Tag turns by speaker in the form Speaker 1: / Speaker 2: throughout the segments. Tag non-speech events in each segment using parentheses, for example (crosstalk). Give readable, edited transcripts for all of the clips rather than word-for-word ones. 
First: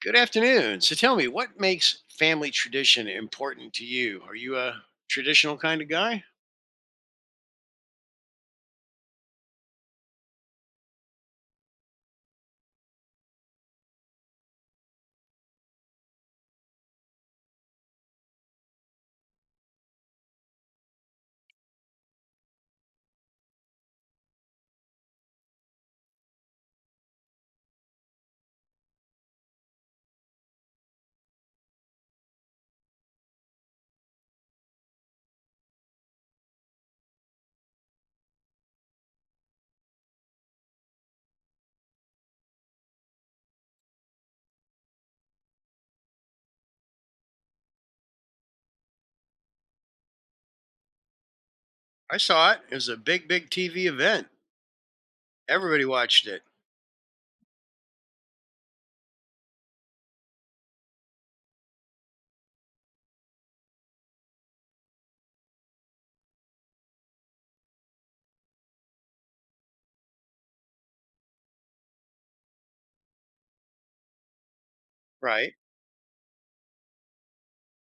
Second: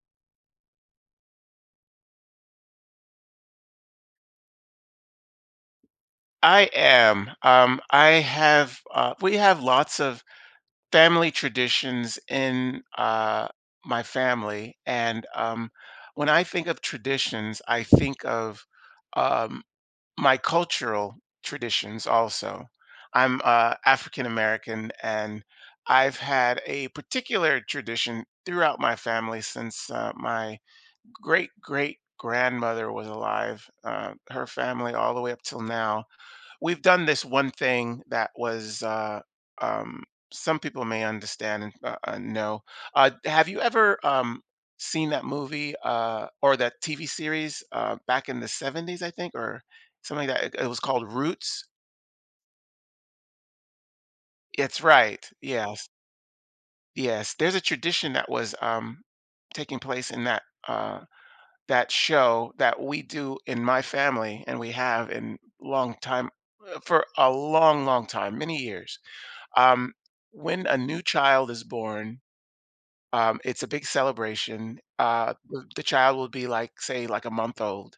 Speaker 1: Good afternoon. So tell me, what makes family tradition important to you? Are you a traditional kind of guy?
Speaker 2: I am. I have. We have lots of family traditions in my family, and when I think of traditions, I think of um, my cultural traditions. Also, I'm African American, and I've had a particular tradition throughout my family since my great great grandmother was alive. Her family, all the way up till now we've done this one thing that was um, some people may understand and know. Have you ever seen that movie or that TV series back in the 70s? I think, or something like that. It was called Roots.
Speaker 1: I saw it. It was a big, big TV event.
Speaker 2: It's right.
Speaker 1: Everybody
Speaker 2: Yes,
Speaker 1: watched it.
Speaker 2: yes. There's a tradition that was taking place in that uh, that show that we do in my family, and we have in long time for a long, long time, many years. Um, when a new child is born, it's a big celebration. Uh,
Speaker 1: Right.
Speaker 2: the the child will be like, say, like a month old,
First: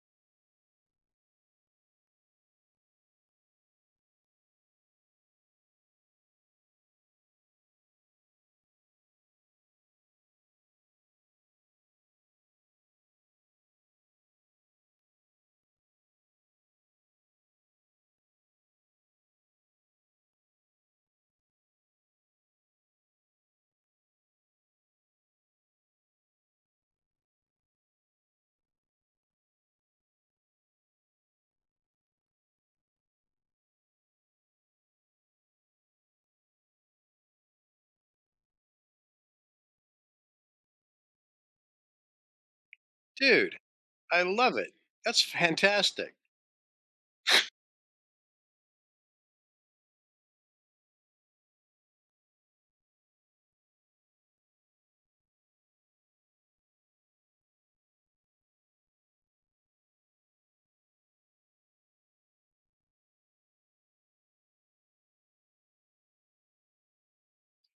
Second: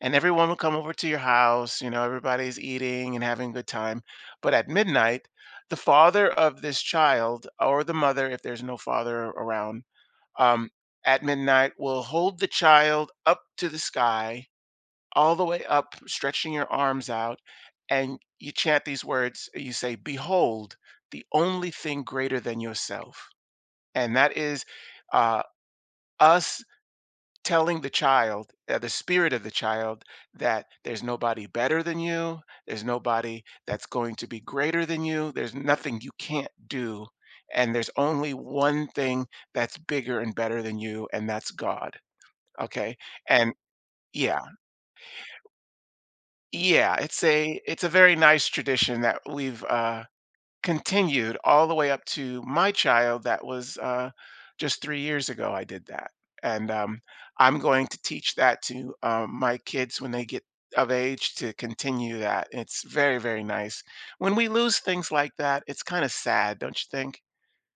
Speaker 2: and everyone will come over to your house. You know, everybody's eating and having a good time. But at midnight, the father of this child or the mother, if there's no father around, um, at midnight will hold the child up to the sky all the way up, stretching your arms out, and you chant these words. You say, "Behold, the only thing greater than yourself." And that is uh, us telling the child, the spirit of the child, that there's nobody better than you. There's nobody that's going to be greater than you. There's nothing you can't do. And there's only one thing that's bigger and better than you, and that's God. Okay. And
Speaker 1: Dude, I
Speaker 2: yeah,
Speaker 1: love it. That's fantastic.
Speaker 2: yeah, it's a very nice tradition that we've continued all the way up to my child. That was just 3 years ago. I did that, and I'm going to teach that to my kids when they get of age to continue that. It's very very nice. When we lose things like that, it's kind of sad, don't you think?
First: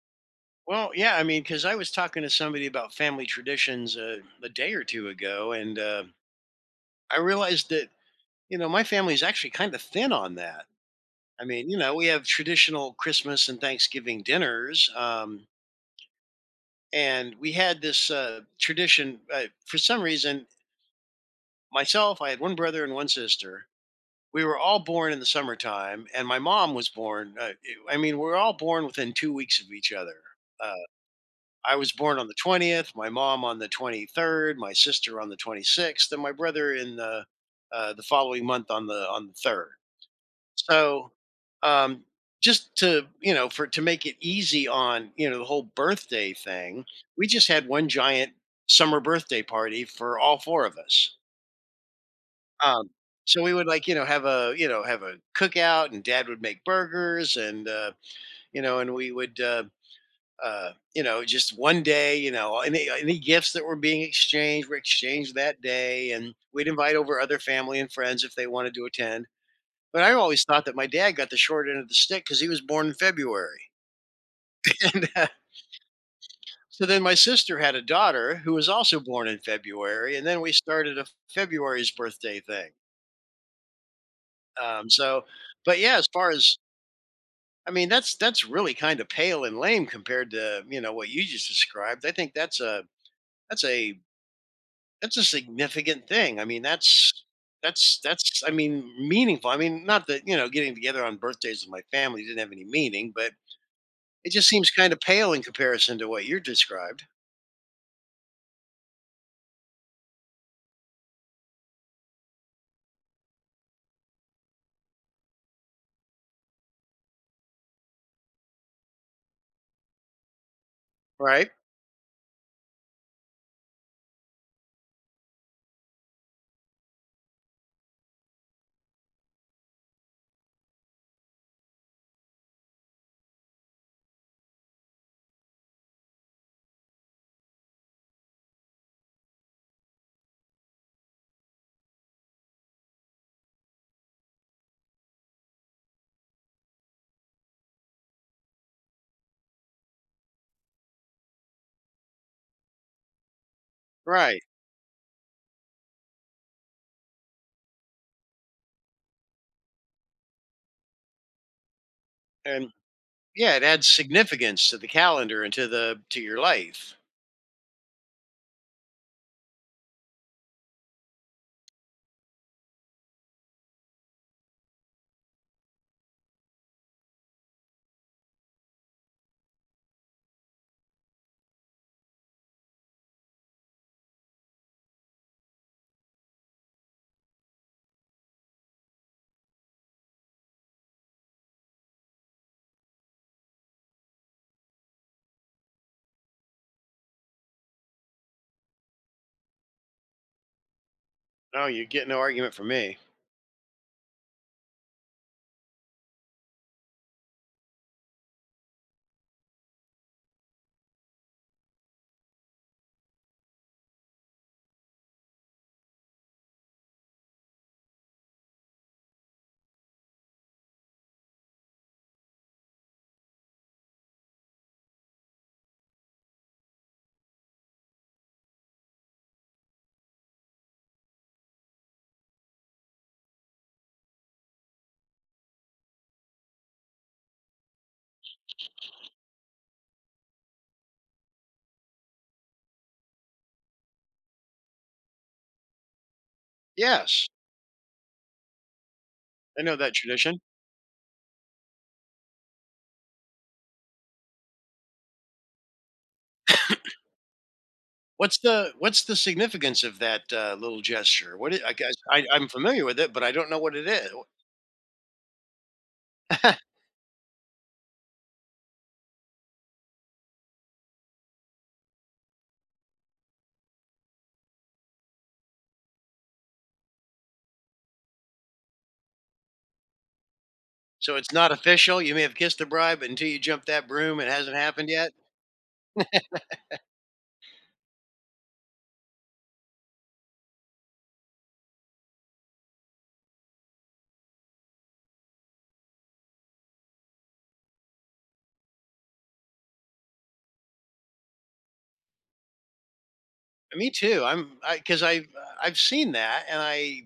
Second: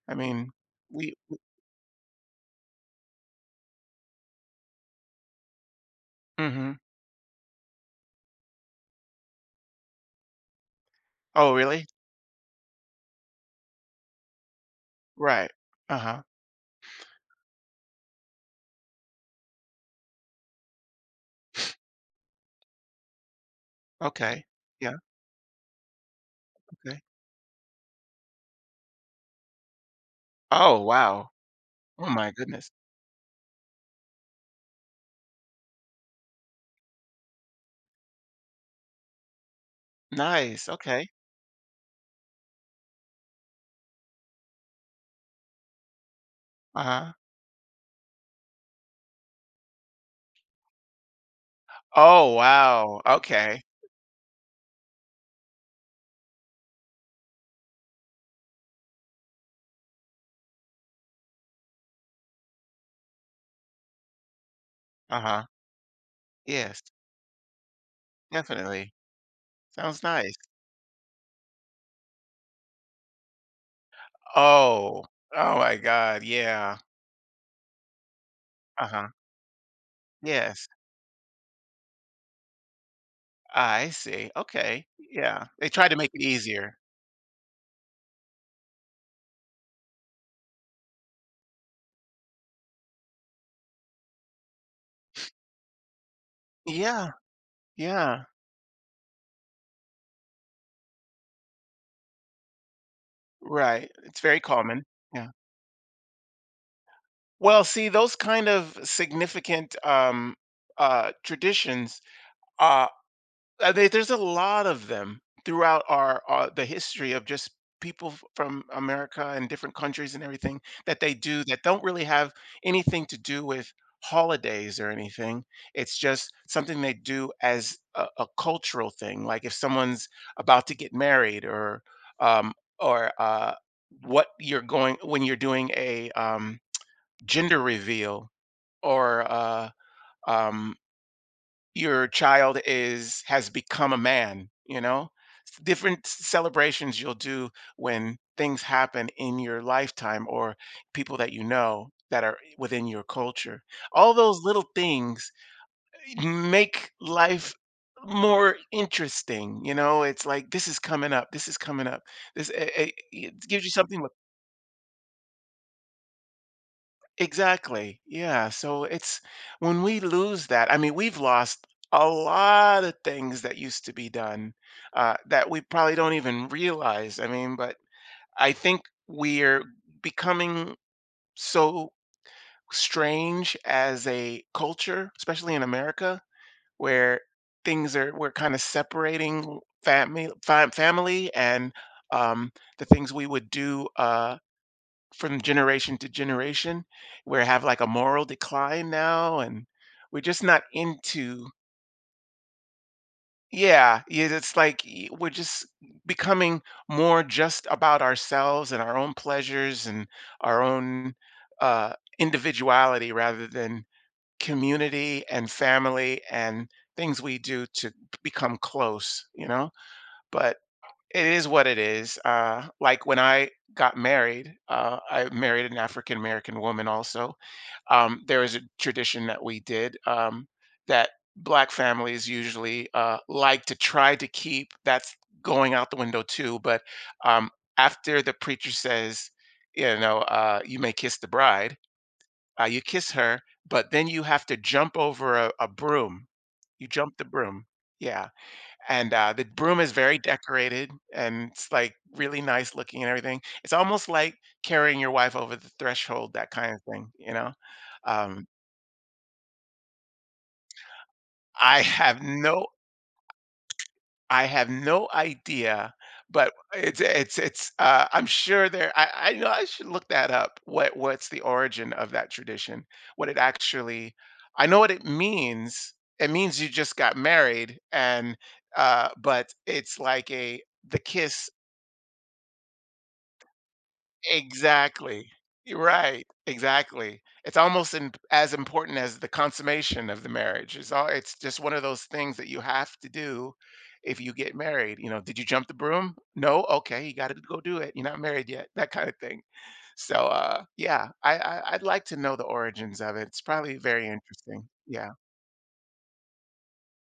Speaker 2: I mean,
Speaker 1: Well,
Speaker 2: we.
Speaker 1: yeah, I mean, because I was talking to somebody about family traditions a day or two ago, and
Speaker 2: Hmm.
Speaker 1: I realized that, you know, my family's actually kind of thin on that. I
Speaker 2: Oh,
Speaker 1: mean, you
Speaker 2: really?
Speaker 1: know, we have traditional Christmas and Thanksgiving dinners.
Speaker 2: Right. Uh huh.
Speaker 1: And we had this tradition. For some reason, myself, I had one brother and one sister. We
Speaker 2: Okay.
Speaker 1: were all
Speaker 2: Yeah.
Speaker 1: born in the summertime, and my mom was
Speaker 2: Okay.
Speaker 1: born. I mean, we are all born within 2 weeks of each other. Uh,
Speaker 2: Oh, wow.
Speaker 1: I was
Speaker 2: Oh
Speaker 1: born on
Speaker 2: my
Speaker 1: the
Speaker 2: goodness.
Speaker 1: 20th, my mom on the 23rd, my sister on the 26th, and my brother in the following month on the third.
Speaker 2: Nice. Okay.
Speaker 1: So, um, just to you know, for to make it easy on you know the whole birthday thing,
Speaker 2: Uh-huh.
Speaker 1: we just had one giant summer birthday party for all four of us.
Speaker 2: Oh,
Speaker 1: Um,
Speaker 2: wow.
Speaker 1: so we
Speaker 2: Okay.
Speaker 1: would like you know have a you know have a cookout, and Dad would make burgers, and you know, and we would. You know, just one day, you know, any gifts that were being exchanged were exchanged
Speaker 2: Uh-huh.
Speaker 1: that day, and we'd
Speaker 2: Yes,
Speaker 1: invite over other family and friends if they wanted to
Speaker 2: definitely.
Speaker 1: attend,
Speaker 2: Sounds
Speaker 1: but I
Speaker 2: nice.
Speaker 1: always thought that my dad got the short end of the stick because he was born in February, (laughs)
Speaker 2: Oh.
Speaker 1: and
Speaker 2: Oh my God. Yeah.
Speaker 1: so then my sister had a daughter who was also
Speaker 2: Uh-huh.
Speaker 1: born in February, and then we
Speaker 2: Yes.
Speaker 1: started a February's birthday thing,
Speaker 2: I see. Okay.
Speaker 1: so.
Speaker 2: Yeah. They
Speaker 1: But
Speaker 2: tried to
Speaker 1: yeah, as
Speaker 2: make it
Speaker 1: far as,
Speaker 2: easier.
Speaker 1: I mean, that's really kinda pale and lame compared to, you know, what you just described. I think that's a that's a significant thing. I mean,
Speaker 2: Yeah. Yeah.
Speaker 1: that's, I mean, meaningful. I mean, not that, you know, getting together on birthdays with my family didn't have any meaning, but
Speaker 2: Right. It's
Speaker 1: it
Speaker 2: very
Speaker 1: just seems
Speaker 2: common.
Speaker 1: kind of
Speaker 2: Yeah.
Speaker 1: pale in comparison to what you're described,
Speaker 2: Well, see, those kind of significant traditions uh there's a lot of them throughout our the history of just people from America and different countries and everything that they do
Speaker 1: right?
Speaker 2: that don't really have anything to do with holidays or anything. It's just something they do as a cultural thing. Like if someone's about to get married or um, or what you're going when you're doing a gender reveal or um, your child is has become a man. Different celebrations you'll do when things happen in your lifetime or people that you know that are within your culture, all those
Speaker 1: Right.
Speaker 2: little things make life more interesting. It's like this is coming up, this is coming up. this
Speaker 1: And
Speaker 2: it, it
Speaker 1: yeah, it
Speaker 2: gives you
Speaker 1: adds
Speaker 2: something.
Speaker 1: significance to the calendar and to your life.
Speaker 2: Exactly. Yeah. So it's when we lose that, I mean, we've lost a lot of things that used to be done that we probably don't even realize. I mean, but I think we're becoming so strange as a culture, especially in America, where we're kind of separating family, family and um, the things we would do. From generation to generation. We have like a moral decline now, and we're just not into.
Speaker 1: No, you get no argument from me.
Speaker 2: Yeah, yeah, it's like we're just becoming more just about ourselves and our own pleasures and our own uh, individuality rather than community and family and things we do to become close, you know? But it is what it is. Like when I got married, I married an African American woman also, there is a tradition that we did, that black families usually like to try to keep. That's going out the window too. But um, after the preacher says, you may kiss the bride, you kiss her, but then you have to jump over a broom. You jump the
Speaker 1: Yes,
Speaker 2: broom. Yeah. And the
Speaker 1: I know
Speaker 2: broom is
Speaker 1: that
Speaker 2: very
Speaker 1: tradition.
Speaker 2: decorated and it's like really nice looking and everything. It's almost like carrying your wife over the threshold, that kind of thing, you know?
Speaker 1: What's
Speaker 2: Um,
Speaker 1: the what's the significance of that little gesture? I
Speaker 2: I
Speaker 1: guess
Speaker 2: have
Speaker 1: I'm
Speaker 2: no
Speaker 1: familiar with it, but I don't know what it is.
Speaker 2: I have no idea, but
Speaker 1: (laughs)
Speaker 2: it's I'm sure there I know I should look that up. What's the origin of that tradition? What it actually I know what it means. It means you just got married, and but it's like a the
Speaker 1: So it's
Speaker 2: kiss.
Speaker 1: not official. You may have kissed the bride, but until you jump that broom, it hasn't happened yet.
Speaker 2: Exactly. You're right. Exactly. It's almost as important as the consummation of the marriage. It's just one of those things that you have to do if you get married. You know, did you jump the broom? No. Okay, you got to go do it. You're not married yet. That kind of thing. So, yeah, I'd like to know the origins of it. It's probably
Speaker 1: Me
Speaker 2: very
Speaker 1: too, I'm
Speaker 2: interesting.
Speaker 1: because
Speaker 2: Yeah,
Speaker 1: I, 'cause i i've seen that, and I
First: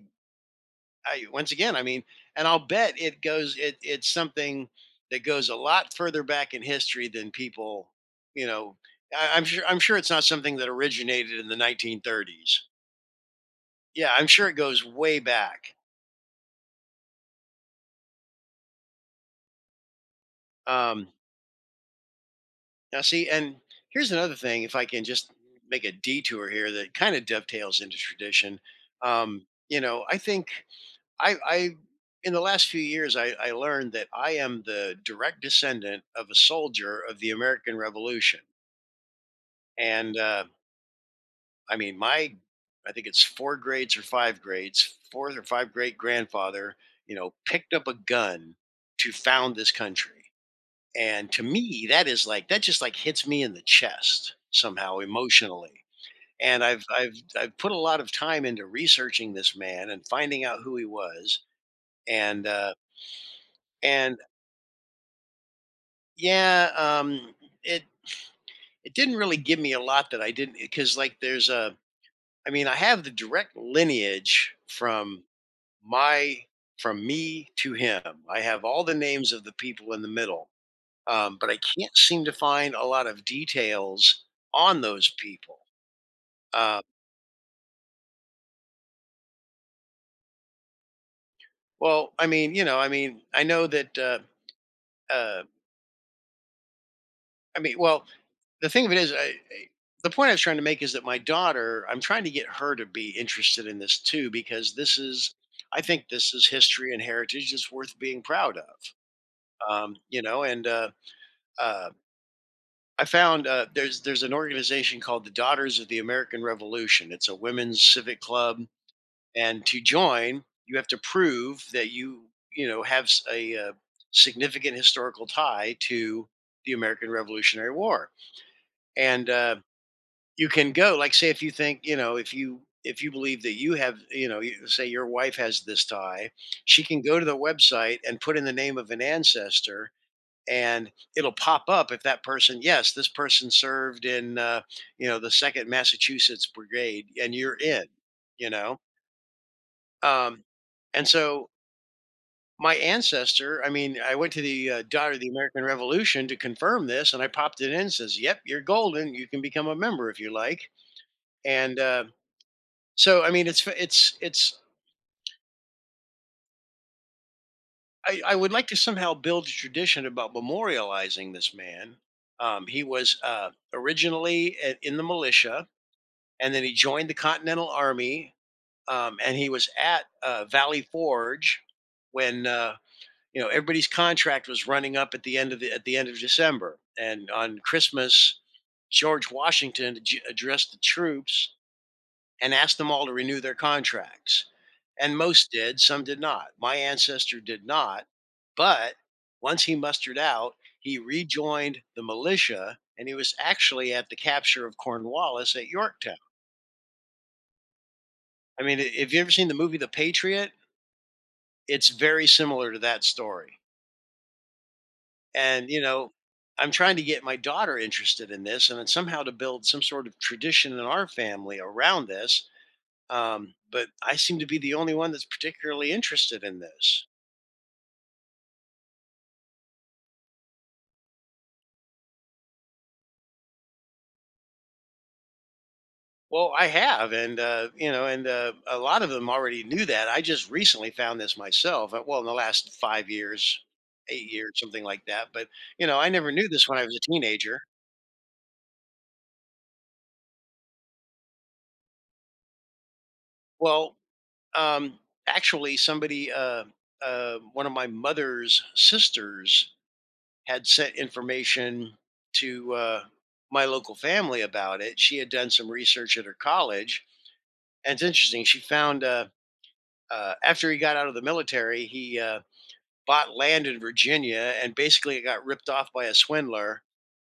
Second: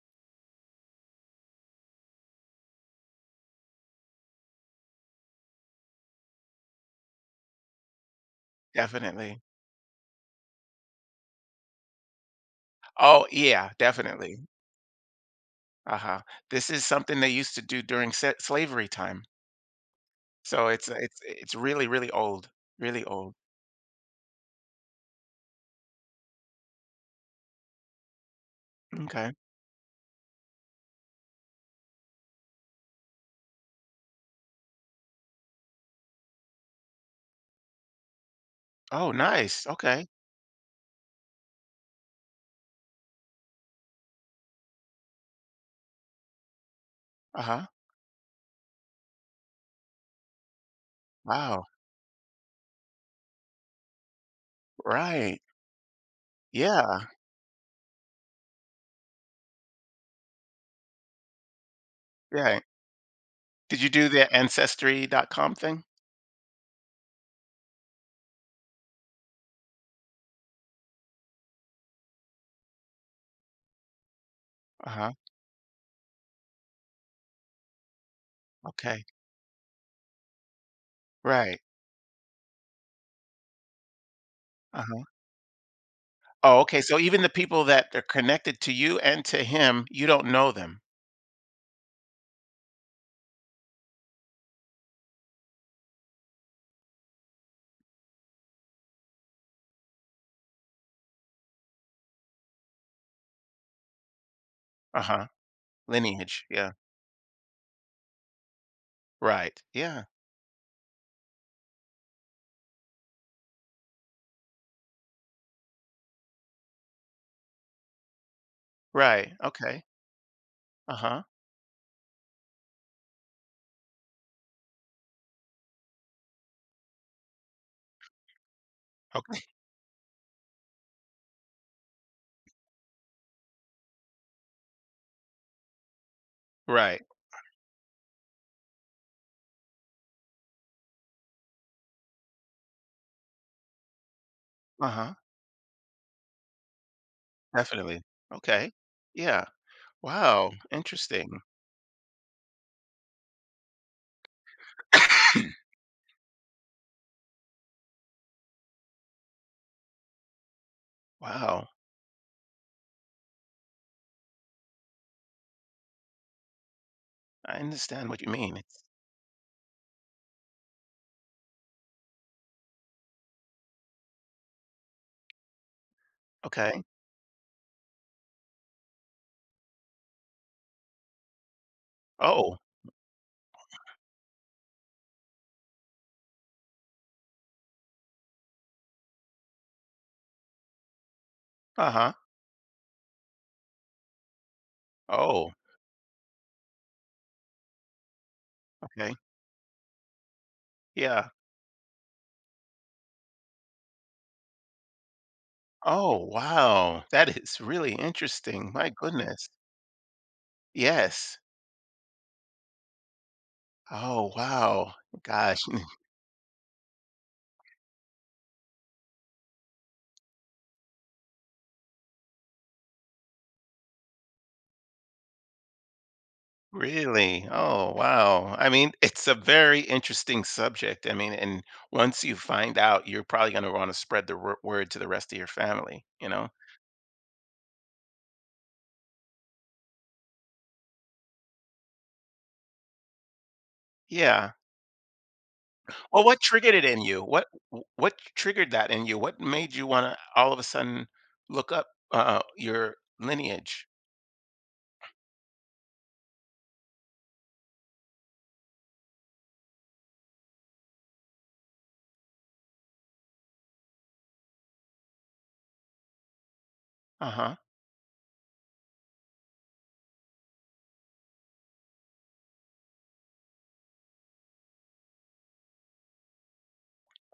Speaker 1: I, once again, I mean, and I'll bet it goes. It's something that goes a lot further back in history than people, you know.
Speaker 2: definitely.
Speaker 1: I'm sure. I'm sure it's not something that originated in the 1930s.
Speaker 2: Oh, yeah,
Speaker 1: Yeah, I'm
Speaker 2: definitely.
Speaker 1: sure it goes way back.
Speaker 2: Uh-huh. This is something they used to do during slavery time. So it's
Speaker 1: Um,
Speaker 2: it's it's really, really old,
Speaker 1: Now,
Speaker 2: really
Speaker 1: see,
Speaker 2: old.
Speaker 1: and here's another thing. If I can just make a detour here, that kind of dovetails into tradition.
Speaker 2: Okay.
Speaker 1: You know, I think. I In the last few years, I learned that I am the direct descendant of a soldier of the American Revolution,
Speaker 2: Oh, nice. Okay.
Speaker 1: and I mean, my I think it's four grades or five grades, fourth or five great grandfather, you know,
Speaker 2: Uh-huh.
Speaker 1: picked up a gun to found this country, and to
Speaker 2: Wow.
Speaker 1: me, that is like that just like hits me in the chest somehow
Speaker 2: Right.
Speaker 1: emotionally. And
Speaker 2: Yeah.
Speaker 1: I've put a lot of time into researching this man and finding out who he was, and
Speaker 2: Yeah. Did you do
Speaker 1: and
Speaker 2: the ancestry.com thing?
Speaker 1: yeah, it didn't really give me a lot that I didn't, because like there's a I mean I have the direct lineage
Speaker 2: Uh-huh.
Speaker 1: from my from me to him. I have all the
Speaker 2: Okay.
Speaker 1: names of the people in the middle, but I
Speaker 2: Right.
Speaker 1: can't seem to find a lot of details on
Speaker 2: Uh-huh.
Speaker 1: those people.
Speaker 2: Oh,
Speaker 1: Uh,
Speaker 2: okay. So even the people that are connected to you and to him, you don't know them.
Speaker 1: well, I mean, you know, I mean, I know that uh, I mean, well, the thing of it is, the point I was trying to make is that my daughter, I'm trying to get her to be interested in this too, because this
Speaker 2: Uh-huh.
Speaker 1: is, I think this
Speaker 2: Lineage.
Speaker 1: is
Speaker 2: Yeah.
Speaker 1: history and heritage that's worth being proud of.
Speaker 2: Right. Yeah.
Speaker 1: You know, and uh, I found there's an organization called the Daughters of the American Revolution. It's a women's civic club,
Speaker 2: Right.
Speaker 1: and to
Speaker 2: Okay.
Speaker 1: join, you have to
Speaker 2: Uh-huh.
Speaker 1: prove that you know have a significant historical tie to the American Revolutionary War. And
Speaker 2: Okay. (laughs)
Speaker 1: you can go, like, say, if you think, if you believe that you have, say your wife has this tie, she can
Speaker 2: Right.
Speaker 1: go to the website and put in the name of an ancestor, and it'll pop up. If that person, yes, this person served in
Speaker 2: Uh-huh.
Speaker 1: the Second Massachusetts Brigade, and you're in,
Speaker 2: Definitely.
Speaker 1: you
Speaker 2: Okay.
Speaker 1: know
Speaker 2: Yeah.
Speaker 1: um,
Speaker 2: Wow.
Speaker 1: and
Speaker 2: Interesting.
Speaker 1: so my ancestor, I mean, I went to the Daughter of the American
Speaker 2: (coughs)
Speaker 1: Revolution to confirm this, and I popped it in, says yep, you're golden, you can become a member if you like.
Speaker 2: Wow.
Speaker 1: And so, I mean, it's.
Speaker 2: I understand what you
Speaker 1: I would
Speaker 2: mean.
Speaker 1: like to
Speaker 2: It's
Speaker 1: somehow build a tradition about memorializing this man. He was originally in the militia, and then he
Speaker 2: okay.
Speaker 1: joined the Continental Army, and he was at Valley Forge when
Speaker 2: Oh,
Speaker 1: you know everybody's contract was running up at the end of the at the end of December, and on Christmas, George Washington addressed the troops
Speaker 2: uh-huh.
Speaker 1: and asked them all to renew their contracts. And most
Speaker 2: Oh,
Speaker 1: did, some did not. My ancestor did not. But
Speaker 2: okay.
Speaker 1: once he mustered out, he
Speaker 2: Yeah.
Speaker 1: rejoined the militia and he was actually at the capture of Cornwallis at
Speaker 2: Oh,
Speaker 1: Yorktown.
Speaker 2: wow. That is really
Speaker 1: I
Speaker 2: interesting.
Speaker 1: mean,
Speaker 2: My
Speaker 1: if you've ever
Speaker 2: goodness.
Speaker 1: seen the movie The Patriot,
Speaker 2: Yes.
Speaker 1: it's very similar to that story.
Speaker 2: Oh, wow. Gosh.
Speaker 1: And, you
Speaker 2: (laughs)
Speaker 1: know, I'm trying to get my daughter interested in this and then somehow to build some sort of tradition in our family around this. But I seem to be the only one that's particularly interested in this.
Speaker 2: Really? Oh, wow. I mean, it's a very interesting subject. I mean, and once you find out, you're probably going to want to spread the word to the rest of your family, you know?
Speaker 1: Well, I have, and a lot of them already knew that. I just recently found this myself. Well, in the last 5 years, eight
Speaker 2: Yeah.
Speaker 1: years, something like that. But I
Speaker 2: Well,
Speaker 1: never
Speaker 2: what
Speaker 1: knew this
Speaker 2: triggered
Speaker 1: when
Speaker 2: it
Speaker 1: I was
Speaker 2: in
Speaker 1: a
Speaker 2: you? What
Speaker 1: teenager.
Speaker 2: what triggered that in you? What made you want to all of a sudden look up your lineage?
Speaker 1: Well, um, actually, somebody, one of my mother's sisters, had sent information to my local family about it. She had done some research at her college,
Speaker 2: Uh huh.
Speaker 1: and it's interesting. She found after he got out of the military, he bought land in Virginia and basically got ripped off by a swindler.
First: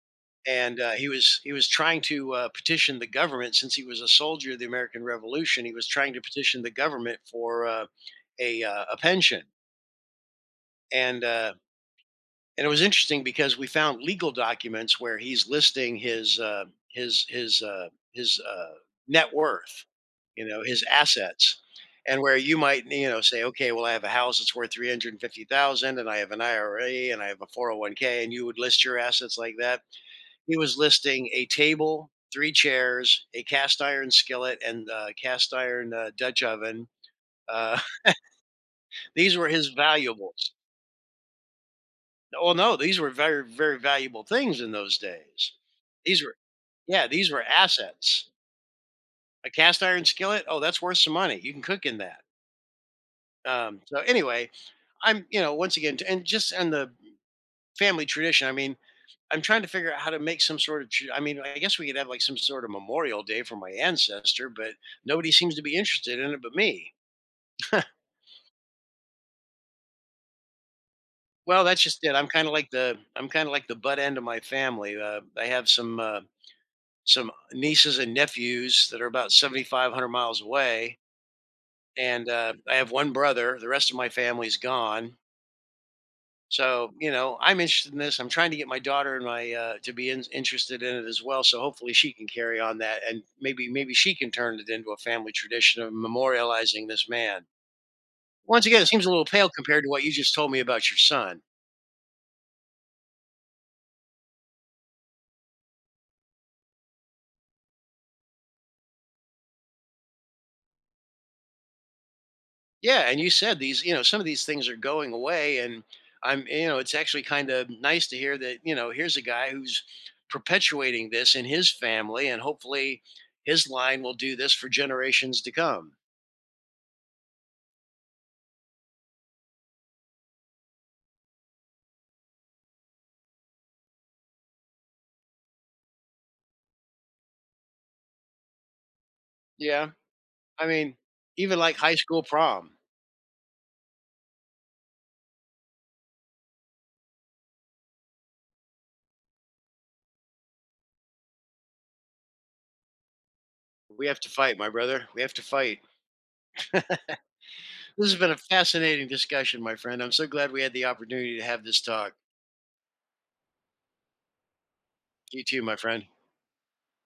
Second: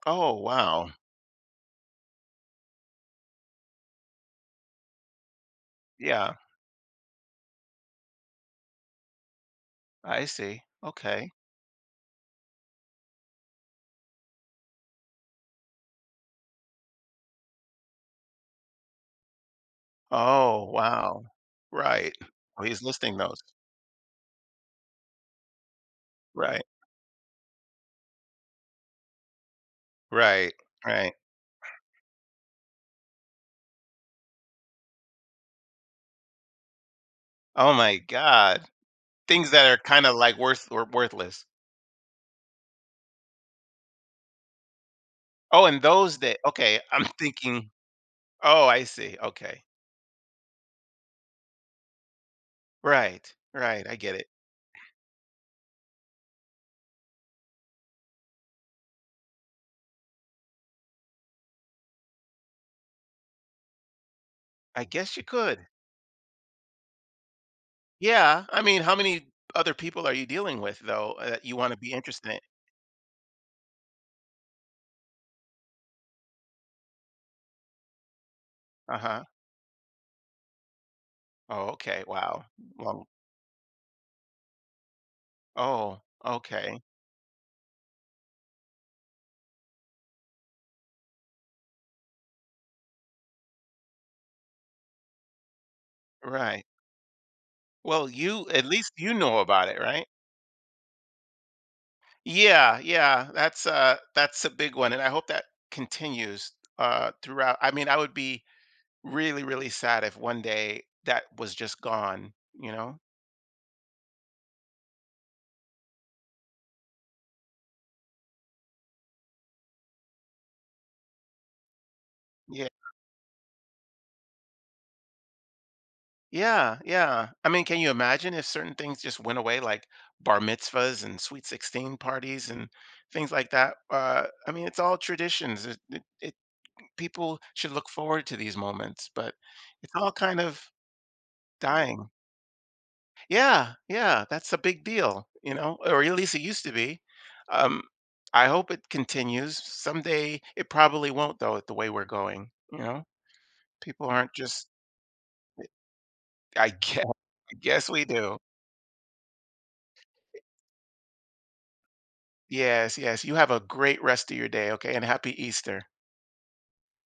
Speaker 2: Oh,
Speaker 1: And
Speaker 2: wow.
Speaker 1: he was trying to petition the government since he was a soldier of the American Revolution. He was trying to
Speaker 2: Yeah,
Speaker 1: petition the government for a pension.
Speaker 2: I see.
Speaker 1: And
Speaker 2: Okay.
Speaker 1: it was interesting because we found legal documents where he's listing his his his uh, his uh, net worth,
Speaker 2: Oh,
Speaker 1: his
Speaker 2: wow.
Speaker 1: assets,
Speaker 2: Right.
Speaker 1: and where you
Speaker 2: Oh, he's
Speaker 1: might
Speaker 2: listing those.
Speaker 1: say, okay, well, I have a house that's worth 350,000, and I have an
Speaker 2: Right.
Speaker 1: IRA, and I have a 401(k), and you would list your assets like that.
Speaker 2: Right.
Speaker 1: He was
Speaker 2: Right.
Speaker 1: listing a table, three chairs, a cast iron skillet, and cast iron Dutch oven.
Speaker 2: Oh
Speaker 1: Uh,
Speaker 2: my God.
Speaker 1: (laughs) these were
Speaker 2: Things that
Speaker 1: his
Speaker 2: are kind of like
Speaker 1: valuables.
Speaker 2: worth or worthless.
Speaker 1: Well, no, these were very, very valuable things in those days.
Speaker 2: Oh, and those
Speaker 1: These were
Speaker 2: that. Okay, I'm
Speaker 1: Yeah,
Speaker 2: (laughs)
Speaker 1: these were
Speaker 2: thinking.
Speaker 1: assets.
Speaker 2: Oh, I see.
Speaker 1: A
Speaker 2: Okay.
Speaker 1: cast iron skillet, oh, that's worth some money. You can cook in that.
Speaker 2: Right. Right. I
Speaker 1: So
Speaker 2: get it.
Speaker 1: anyway, I'm once again, and just on the family tradition. I mean, I'm trying to figure out how to make some sort of. I mean, I guess we could have like some sort of memorial day for my ancestor, but
Speaker 2: I guess you
Speaker 1: nobody seems to
Speaker 2: could.
Speaker 1: be interested in it but me. (laughs)
Speaker 2: Yeah, I mean, how many other people are you dealing with though that you
Speaker 1: Well,
Speaker 2: want to
Speaker 1: that's
Speaker 2: be
Speaker 1: just it. I'm
Speaker 2: interested in?
Speaker 1: kind of like the butt end of my family. I have some nieces and nephews that are
Speaker 2: Uh-huh.
Speaker 1: about 7,500 miles away.
Speaker 2: Oh, okay.
Speaker 1: And
Speaker 2: Wow.
Speaker 1: I have
Speaker 2: Well,
Speaker 1: one brother. The rest of my family's gone.
Speaker 2: oh, okay.
Speaker 1: So I'm interested in this. I'm trying to get my daughter and my to be in, interested in it as well. So hopefully she can carry on that, and maybe she can turn it into a family tradition of
Speaker 2: Right.
Speaker 1: memorializing this man.
Speaker 2: Well, you at
Speaker 1: Once again, it
Speaker 2: least
Speaker 1: seems a
Speaker 2: you
Speaker 1: little
Speaker 2: know
Speaker 1: pale
Speaker 2: about it,
Speaker 1: compared to what
Speaker 2: right?
Speaker 1: you just told me about your son.
Speaker 2: Yeah, yeah. That's a big one, and I hope that continues throughout. I mean, I would be really really sad if one day that was just gone, you know?
Speaker 1: Yeah, and you said these, some of these things are going away, and it's actually kind of nice to hear that, here's a guy who's perpetuating this in his family, and
Speaker 2: Yeah.
Speaker 1: hopefully his line will do this for generations to come.
Speaker 2: Yeah, yeah. I mean, can you imagine if certain things just went away, like bar mitzvahs and sweet 16 parties and things like that? I mean, it's all traditions. People should look forward to these moments, but
Speaker 1: Yeah,
Speaker 2: it's all kind of
Speaker 1: I mean, even like high
Speaker 2: dying.
Speaker 1: school prom,
Speaker 2: Yeah, yeah, that's a big deal, you know, or at least it used to be. Um, I hope it continues. Someday it probably won't, though, at the way we're going. You know, people
Speaker 1: we have to
Speaker 2: aren't
Speaker 1: fight,
Speaker 2: just,
Speaker 1: my brother. We have to fight.
Speaker 2: I guess, (laughs) I guess we
Speaker 1: This has been
Speaker 2: do.
Speaker 1: a fascinating discussion, my friend. I'm so glad we had the opportunity to have this talk.
Speaker 2: Yes, yes. You have a great rest of your day, okay? And happy
Speaker 1: You too, my
Speaker 2: Easter.
Speaker 1: friend.